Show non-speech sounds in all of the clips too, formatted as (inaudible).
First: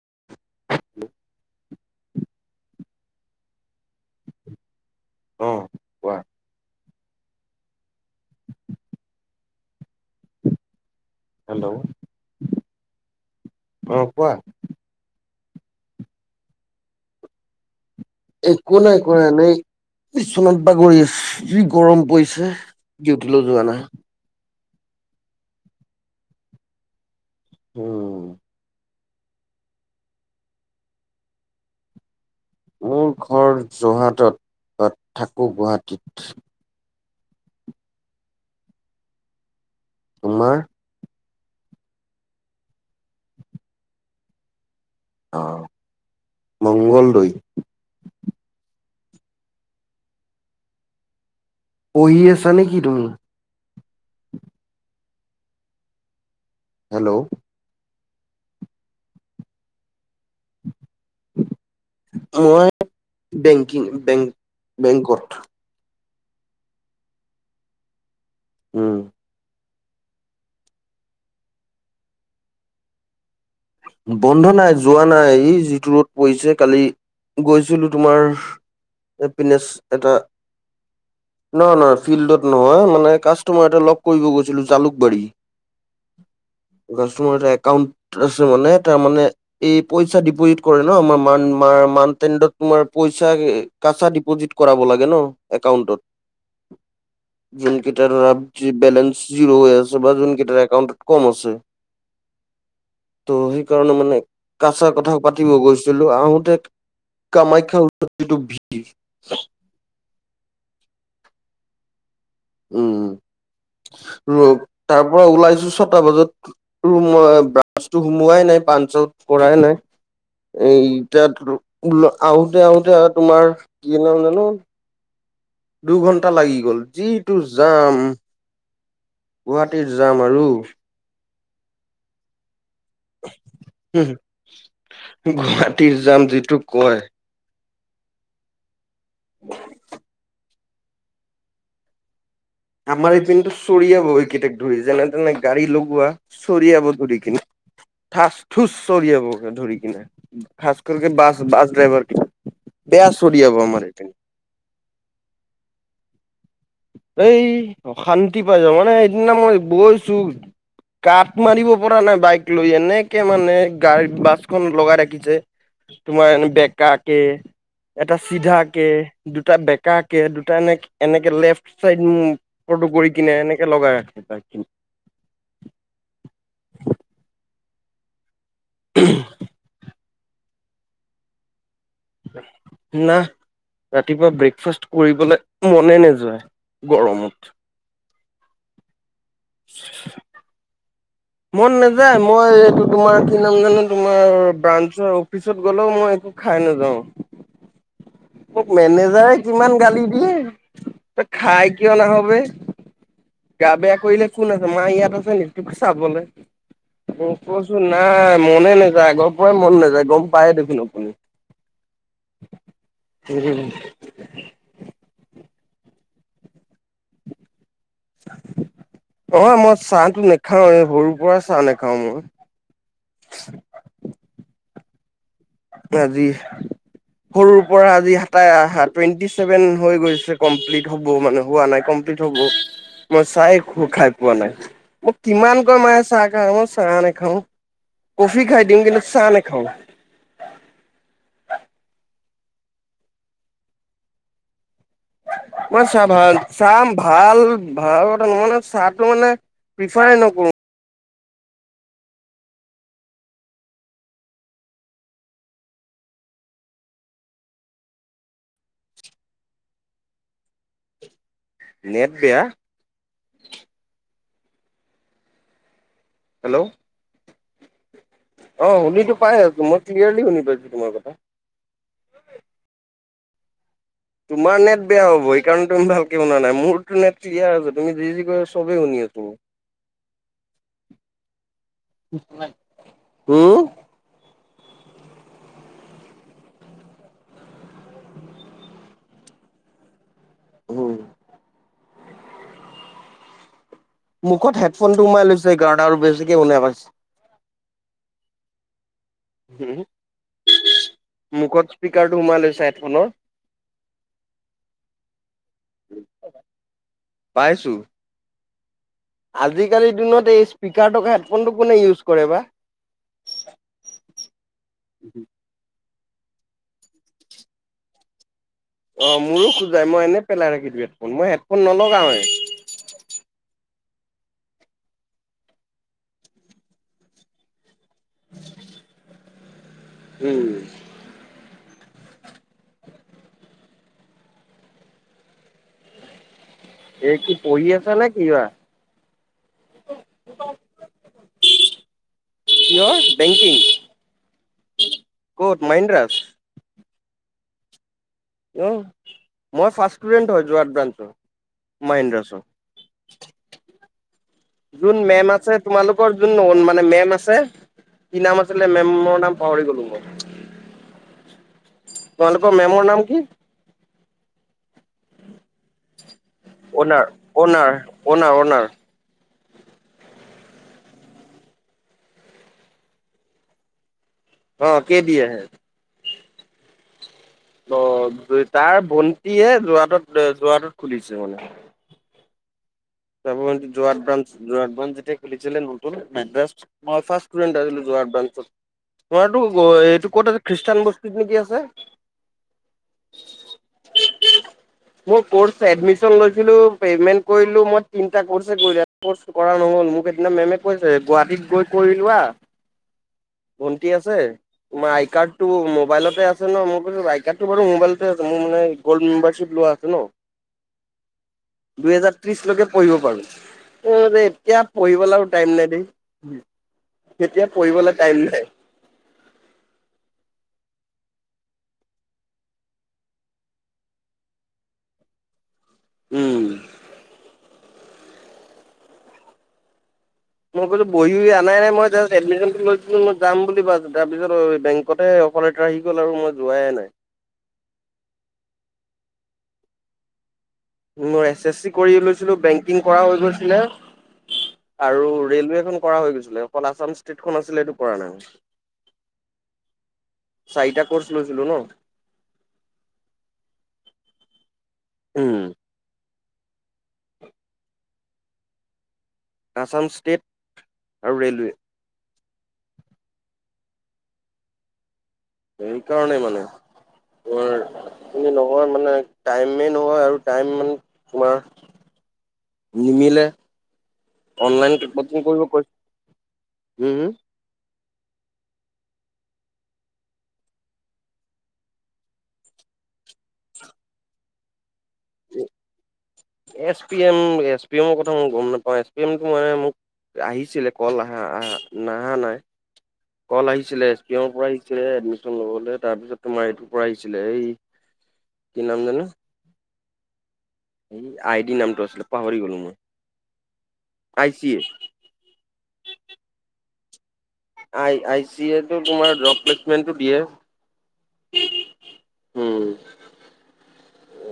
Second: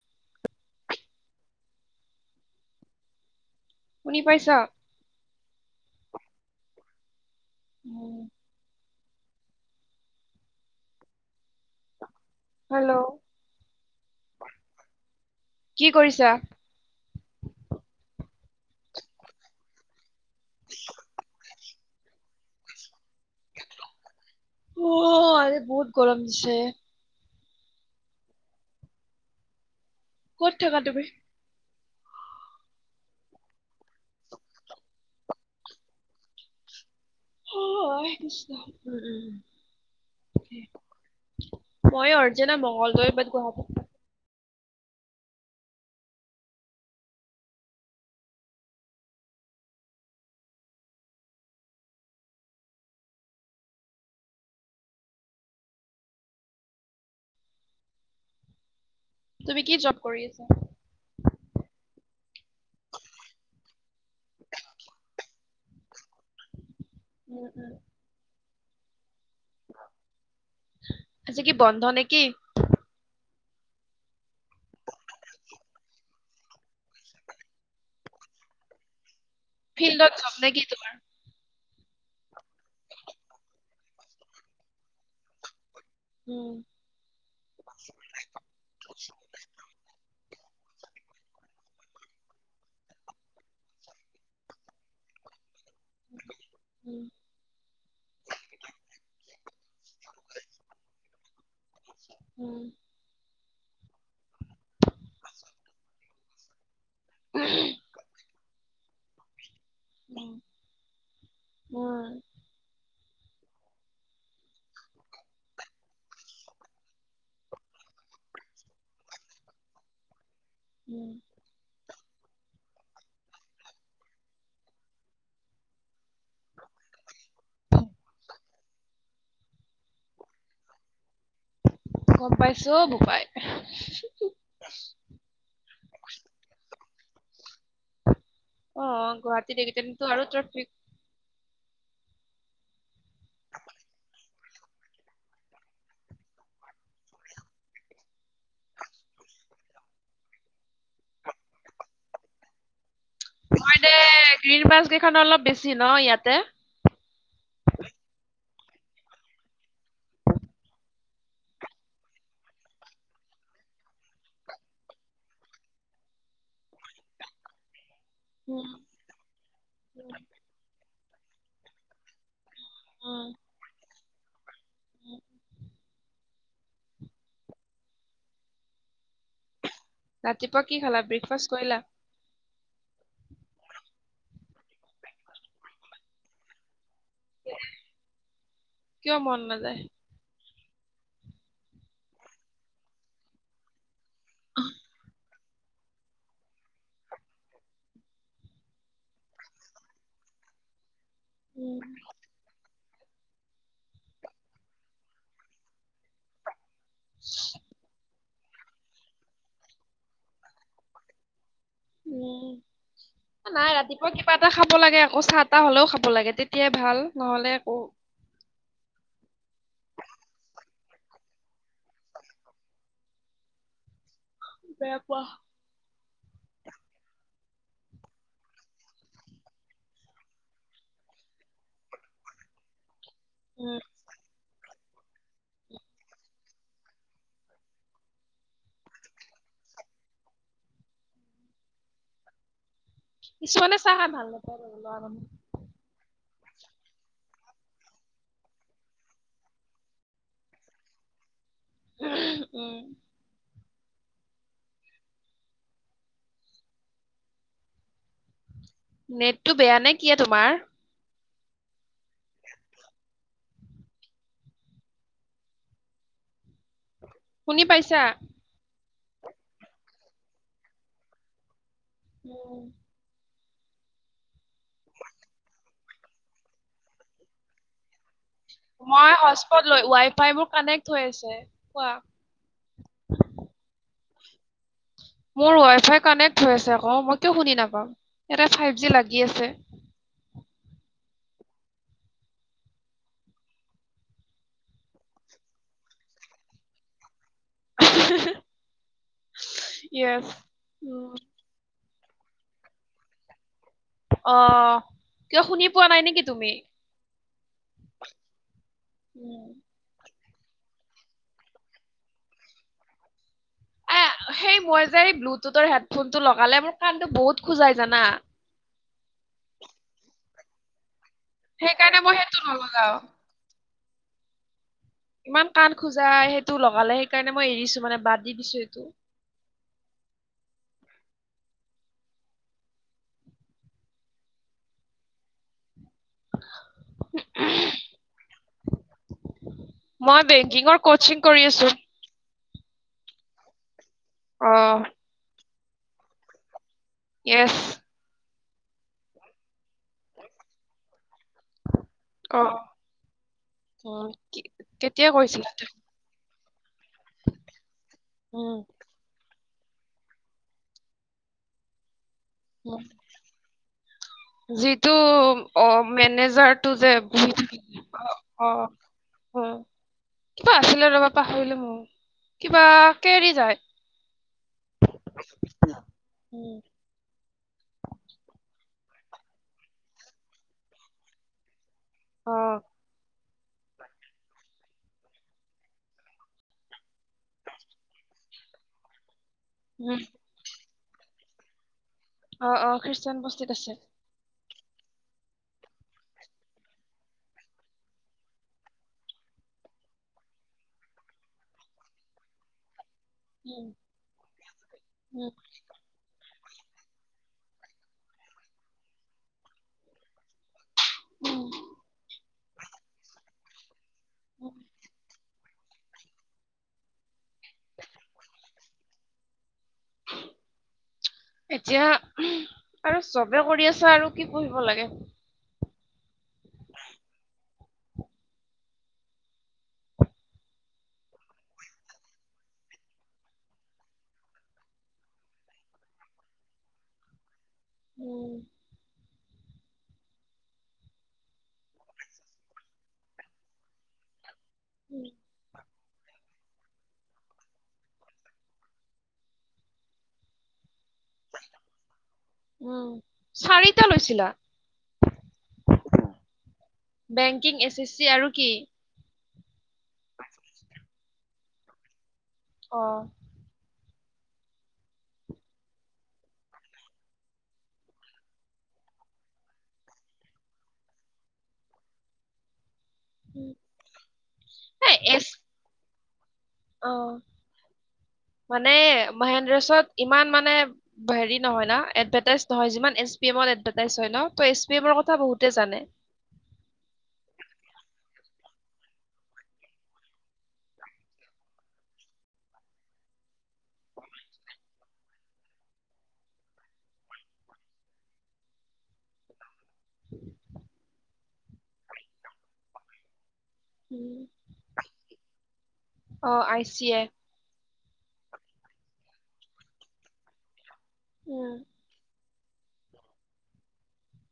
(inaudible) শুনি পাইছ? অ। উম হেল্ল' হেল্ল' অ, কোৱা কি কৰিছা? একো নাই কৰা, এনে বিচনাত বাগৰি আছো। যি গৰম পৰিছে, ডিউটিলৈ যোৱা নাই। উ আ, অজি বহুত গৰম দিছে। উম। ক'ত থাকা তুমি? মোৰ ঘৰ যোৰহাটত, তাত থাকোঁ গুৱাহাটীত। হয়-হয়ছ, উম-উম তোমাৰ? মই অৰ্জুনা মঙলদৈ, বাট গুৱাহাটী থাকো। আহ, মংগলদৈ পঢ়ি আছা নেকি তুমি? হেল্ল' তুমি কি জব? (inaudible) মই বেংকিং, বে বেংকত উম-উম উম আজি কি বন্ধ নেকি? বন্ধ নাই, যোৱা নাই, ই যিটো ৰ'দ পৰিছে কালি গৈছিলোঁ, তোমাৰ সেইপিনেছ ফিল্ডত এটা জব নেকি তোমাৰ? নহয়-নহয়, ফিল্ডত নহয়, মানে কাষ্টমাৰ এটা লগ কৰিব গৈছিলো জালুকবাৰী। উম, কাষ্টমাৰ এটা একাউন্ট আছে মানে, তাৰ মানে এই পইচা দিব টু লেট কৰে ন, ম-মান-মান-মানতেন্দট তোমাৰ পইচা কাচা ডিপজি কৰাব লাগে ন একাউণ্টত, উম, যোনকেইটাৰ নামছি বেলেন্স জিৰৌ হৈ আছে বা যোনকেইটাৰ একাউণ্টত কম আছে উম ত' সেইকাৰণে মানে, কাছাৰ কথা পাতিব গৈছিলোঁ আহোতে কামাখ্যাৰ টো ভিৰ উম (inaudible) ৰ, তাৰ পৰা ওলাইছো ছটা বজাত, ৰুমৰ এ বাছটো সুমোৱাই নাই পাচ সঞ্চল কৰায়ে নাই। এই, উম। এতিয়া ওলাই আহোতে-আহোতে, তোমাৰ কি নাম জানো? দুঘন্টা লাগি গ'ল, যিটো যাম গুৱাহাটীত যাম আৰু অ, পাই উম, গুৱাহাটীৰ যাম যিটো কয় অ, গুৱাহাটীত এনিটাইম টো আৰু ট্ৰেফিক আমাৰ এইপিনেতো চৰিয়াব এইকেইটাক ধৰি, যেনে-তেনে গাড়ী লগোৱা, চৰিয়াব ধৰি কিনে ঠাচ-থুচ, চৰিয়াব ধৰি কিনে, খাচকৰকে বাছ- বাছ ড্ৰাইভাৰ কেইটাক হয় দে, গ্ৰীণ বাছ কেইখন অলপ বেছি ন, ইয়াতে এই, অশান্তি পাই যাওঁ, মানে সেইদিনা মই গৈছো কাত মাৰিব পৰা নাই বাইক লৈ, এনেকে মানে গাড়ীত বাছখন লগাই ৰাখিছে। তোমাৰ বেকাকে এটা উম, চিধাকে, দুটা উম, বেকাকে, দুটা এনে এনেকে লেফট চাইড। ফটো কৰি উম, কিনে এনেকে লগাই আ তিনি। উম। (inaudible) ৰাতিপুৱা কি খালা ব্ৰেকফাষ্ট কৰিলা। না ৰাতিপুৱা ব্ৰেকফাষ্ট কৰিবলৈ মনে নেযাই। গৰমত। কিয় মন নাযায়। মন নাযায় মই এইটো তোমাৰ কি নাম জানো তোমাৰ ব্ৰাঞ্চৰ। পিছত গ'লেও মই একো খাই নাযাওঁ। মোক মেনেজাৰে কিমান গালি দিয়ে। তই খাই উম কিয় নাহ বে গা বেয়া কৰিলে কোন আছে মা ইয়াত আছে নেকি ত। চাবলৈ মই কৈ চো নাই। মনে নাযায় আগৰ পৰাই মন নাযায় গম পায়েই দেখোন আপুনি। উম উম, নাই ৰাতিপুৱা কিবা এটা খাব লাগে আকৌ চাট। টা হ'লেও খাব লাগে তেতিয়াই ভাল নহ'লে একো। অ মই চাহটো নাখাও এই সৰুৰ পৰা চাহ নাখাও মই। বেয়া পোৱা। আজি সৰুৰ পৰা আজি হাতা টুৱেন্টি চছেভেন হৈ গৈছে কমপ্লিট হ'ব মানে হোৱা নাই কমপ্ল হব। মই চাই উম খো খাই পোৱা নাই মোক কিমানকৈ মায়ে চাহ খা মই। চাহ নে খাওঁ কফি খাই দিওঁ কিন্তু চাহ নে খাওঁ। কিছুমানে চাহ খায় ভাল নাপৰে বাৰো। মই চাহ ভাল। চাহ ভাল ভাল কথা নহানে চাহটো মানে প্ৰিফাৰ নকৰোঁ। উম। নেটটো বেয়া নে কি তোমাৰ। নেট বেয়া। হেল্ল'। শুনি পাইছা। অ শুনি টো পাই আছো মই ক্লিয়াৰলি শুনি পাইছো তোমাৰ কথা। উম। তোমাৰ নেট বেয়া হ'ব সেইণে তুমি ভালকে বনা শুনা নাই মোৰতো নেট ক্লিয়াৰ আছে তুমি যি যি কৈ আছ। মই হস্পত লৈ ৱাই ফাই মোৰ কানেক্ট হৈ আছে কোৱা। হম। (unintelligible) মোৰ ৱাইা ফাই কানেক্ট হৈ আছে আক মই কিয় শুনি নাপাম ইয়াতে ফাইভ জি লাগি আছে। উম! মুখত হেডফোন টো সমাই লৈছে গাৰ্ডা আৰু বেছিকে শুন পাইছে। পাইছে। য়েছ। উম মুখত স্পীকাৰটো সোমাই লৈছে হেডফোনৰ। আহ কিয় শুনি পোৱা নাই নেকি তুমি? পাইছো। উম, আজিকালিৰ দিনত এই স্পীকাৰ থকা হেডফোনটো কোনে ইউজ কৰে বা। এ সেই মই যে এই অ', ব্লুটুথৰ হেত। ফোনটো লগালে মোৰ কাণটো বহুত খোজাই জানা। অ মোৰো খোজাই মই এনেই পেলাই নখি দিো হেডফোন মই হেডফোন সেইকাৰণে মই নলগাওৱে। সেইটো নলগাও ইমান কাণ খোজা সেইটো লগালে সেইকাৰণে মই এৰিছো মানে বাদ দি দিছো এইটো। উম। এই কি পঢ়ি আছা নে কিবা মই বেংকিংৰ কচিং। কৰি আছো। কি হয় বেংকিং। অ। কত মহেন্দ্ৰাত। ইয়েচ। অঁ। মই ফাৰ্ষ্ট ষ্টোডেণ্ট হয় যোৰহাট ব্ৰাঞ্চৰ অ মাহেন্দ্ৰাছৰ। উম, কি- যোন কেতিয়া মেম কৈছিলা আছে তুমি? তোমালোকৰ যোন মানে মেম আছে কি নাম উম, আছিলে মেমৰ নাম। পাহৰি গলোঁ মই তোমালোকৰ উম। মেমৰ নাম কি? যিটো অ মেনেজ। টোযে অনাৰ অনাৰ অনাৰ অ অনাৰ হম। কিবা আছিলে ৰবা পাহৰিলো মোৰ কিবা কে এৰি যায়। অ কে দিয়ে আহে। উম! অ তাৰ ভণ্টিয়ে যোৰহাট যোৰহাটত খুলিছে মানে। অঁ। চাব যোৰহাট ব্ৰাঞ্চ যোৰহাট। যেতিয়া খুলিছিলে নতুন মেদ্ৰাজ মই ফাষ্ট ষ্টোদেন্ত আছিলোঁ যোৰহাট ব্ৰাঞ্চত। তোমাৰতো উম, এইটো ক'ত আ খ্ৰীষ্টান বস্তিত নে কি আছে। অ অ খ্ৰীষ্টান বস্তিট ত আছে। মোৰ কৰ্ছ এডমিচন লৈছিলোঁ পেমেন্ত কৰিলোঁ মই। তিনিটা কৰ্ছে কৰিলে কৰা নহল মোক সেইদিনা মেমে কৈছে গুৱাহাটীত গৈ কৰি লোৱা। (unintelligible) ভণ্টি আছে তোমাৰ আই উম, কাৰ্ড টো মোবাইলতে আছে। ন মই কৈছোঁ আই কাৰ্ডটো বাৰু মোৰ মোবাইলতে আছে মোৰ মানে গল্ড মেম্বাৰশ্বিপ লোৱা আছে ন। উম, দুহেজাৰ ত্ৰিশলৈকে পঢ়িব পাৰো উম, এতিয়া পঢ়িব লা। টাইম নাই দেই তেতিয়া পঢ়িবলৈ টাইম নাই। (unintelligible) এতিয়া আৰু চবে কৰি আছে আৰু কি পঢ়িব লাগে। উম। মই কৈছো বহি অহি অনাই নাই মই জাষ্ট এডমিশনটো লৈছিলো মই যাম বুলি ভছো তাৰপিছত বেংকতহে। অকলে ট্ৰাই সি কলে মই যোৱাই নাই। উম। মোৰ এছ এছ চি কৰি লৈছিলো বেংকিং কৰা হৈ গৈছিলে আৰু উম, ৰেলৱে এখন কৰা হৈ গৈছিলে অকল আছাম টেত খন আছিলে সেইটো কৰা নাই মই চাৰিটা কৰ্চ লৈছিলো ন উম চাৰিটা লৈছিলা উম বেংকিং এছ এছ চি আৰু কি আছাম ষ্টেট আৰু ৰে'লৱে অ সেইকাৰণেই মানে তোমাৰ নহয় মানে টাইমেই নহয় আৰু টাইম মানে তোমাৰ (inaudible) নিমিলে অনলাইন এই বুকিং এছ কৰিব পাৰি অ মানে মহেন্দ্ৰছত ইমান মানে হেৰি নহয় ন এডভেটাইজ নহয় যিমান এছ পি এ অকল এডভেটাইজ হয় ন ত পি এমৰ কথা বহুতে উম জানে। S P M S P এমৰ কথা মই গম নাপাওঁ এছ পি এমটো মানে মোক আহিছিলে কল আহে আহে নহা নহয় কল আহিছিলে এছ পি এমৰ পৰা আহিছিলে এডমিচন লবলে তাৰপিছত তোমাৰ এইটোৰ পৰা আহিছিলে এই কি নাম জানো এই আই ডি নামটো আছিলে পাহৰি গলো মই উম। আই চি এ অ I C A I I C A তো তোমাৰ ড্ৰপ ৰিকোৱেনটো দিয়ে উম উম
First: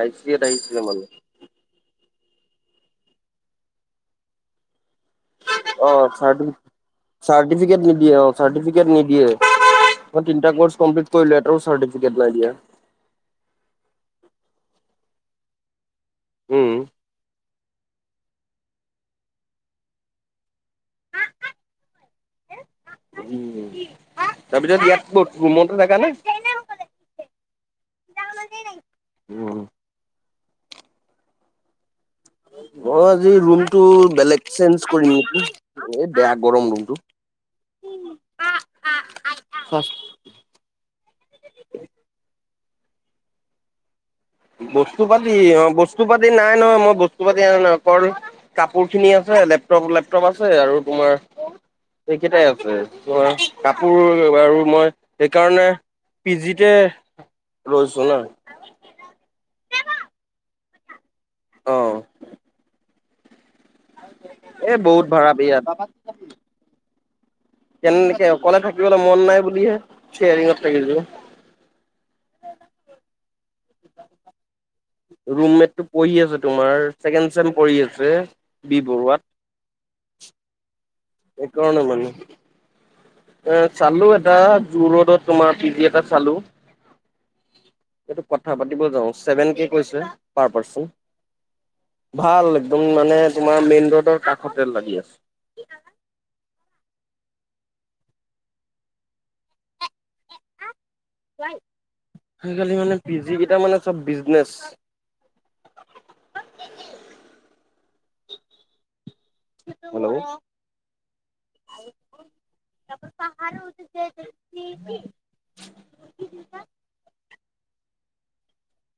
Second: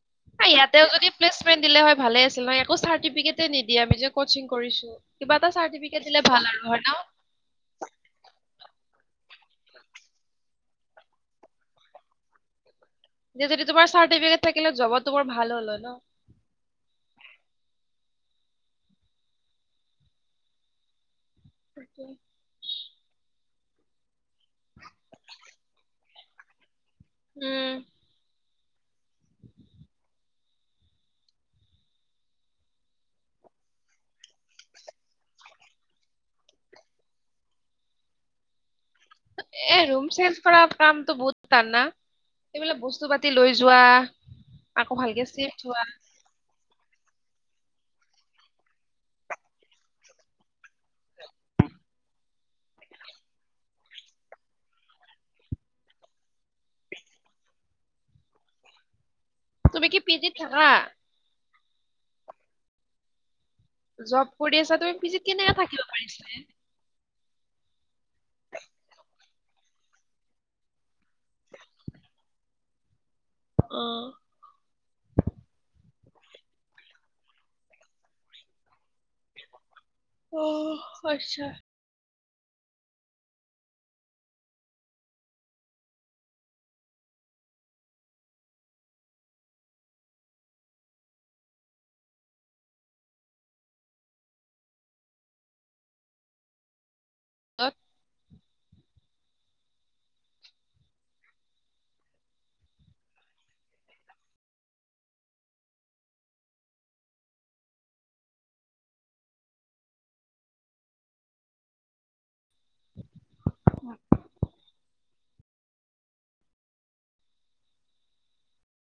আই চি এত এইয়াতে আহিছিলে মানে যদি পেলেচমেন দিলে হয় ভালে আছিলে একো চাৰ্টিফিকেটে নিদিয়ে আমি যে কচিং কৰিছো কিবা এটা অ চাৰ্টিফিকেট দিলে ভাল আৰু হয় ন? চাৰ্টিফি নিদিয়ে অ চাৰ্টিফিকেট নিদিয়ে নিদিয়ে মই তিনিটা কৰ্চ কম্পিলিট কৰিলো এটাও চাৰ্টিফিকেট নাই দিয়া যে যদি তোমাৰ চাৰ্টিফিকেট থাকিলে জবো তোমাৰ ভাল হ'ল হয় ন উম তাকে উম তাৰপিছত ইয়াত কত ৰুমতে থাকা নে উম উম অ আজি ৰুমটো বেলেগ চেঞ্জ কৰিম নিকি এই বেয়া গৰম ৰুমটো (unintelligible) এ ৰুম চেঞ্চ কৰাৰ কামটো বহুত টান না এইবিলাক বস্তু পাতি লৈ যোৱা আকৌ বস্তু ভালকে পাতি চিফ্ট অ হোৱা বস্তু পাতি নাই নহয় মই বস্তু বস্তু পাতি আ নাপা ন কাপোৰ খিনি আছে লেপটপ লেপটপ আছে আৰু তোমাৰ এ কেইটাই আছে মই কাপোৰ আৰু মই সেইকাৰণে পি জিতে লৈছো ন তুমি কি পিজিত থাকা অহঁ জব কৰি আছা তুমি বহুত পিজিত ভাড়া কেনেকে বিৰাট থাকিব পাৰিছে ইয়ে চিয়েৰিং ত থাকিলো (unintelligible) অহ ৰুমমেট টো পঢ়ি আছে তোমাৰ ছেকেণ্ড চেম পঢ়ি আছে বি বৰুৱাত উম এই ক ন মানে (unintelligible) এ চালো এটা জোৰ ৰ'ডত তোমাৰ পি জি এটা চালো এইটো কথা পাতিব যাওঁ চছেভেন কে কৈছিল পাৰ পাৰ্চন (unintelligible) ভাল একদম মানে তোমাৰ মেইন ৰোডৰ কাষতে লাগি আছে (inaudible) সাত আজিকালি মানে পি জি কেইটা মানে চব বিজনেচ (inaudible) হেল্ল' ত পাহাৰ (unintelligible)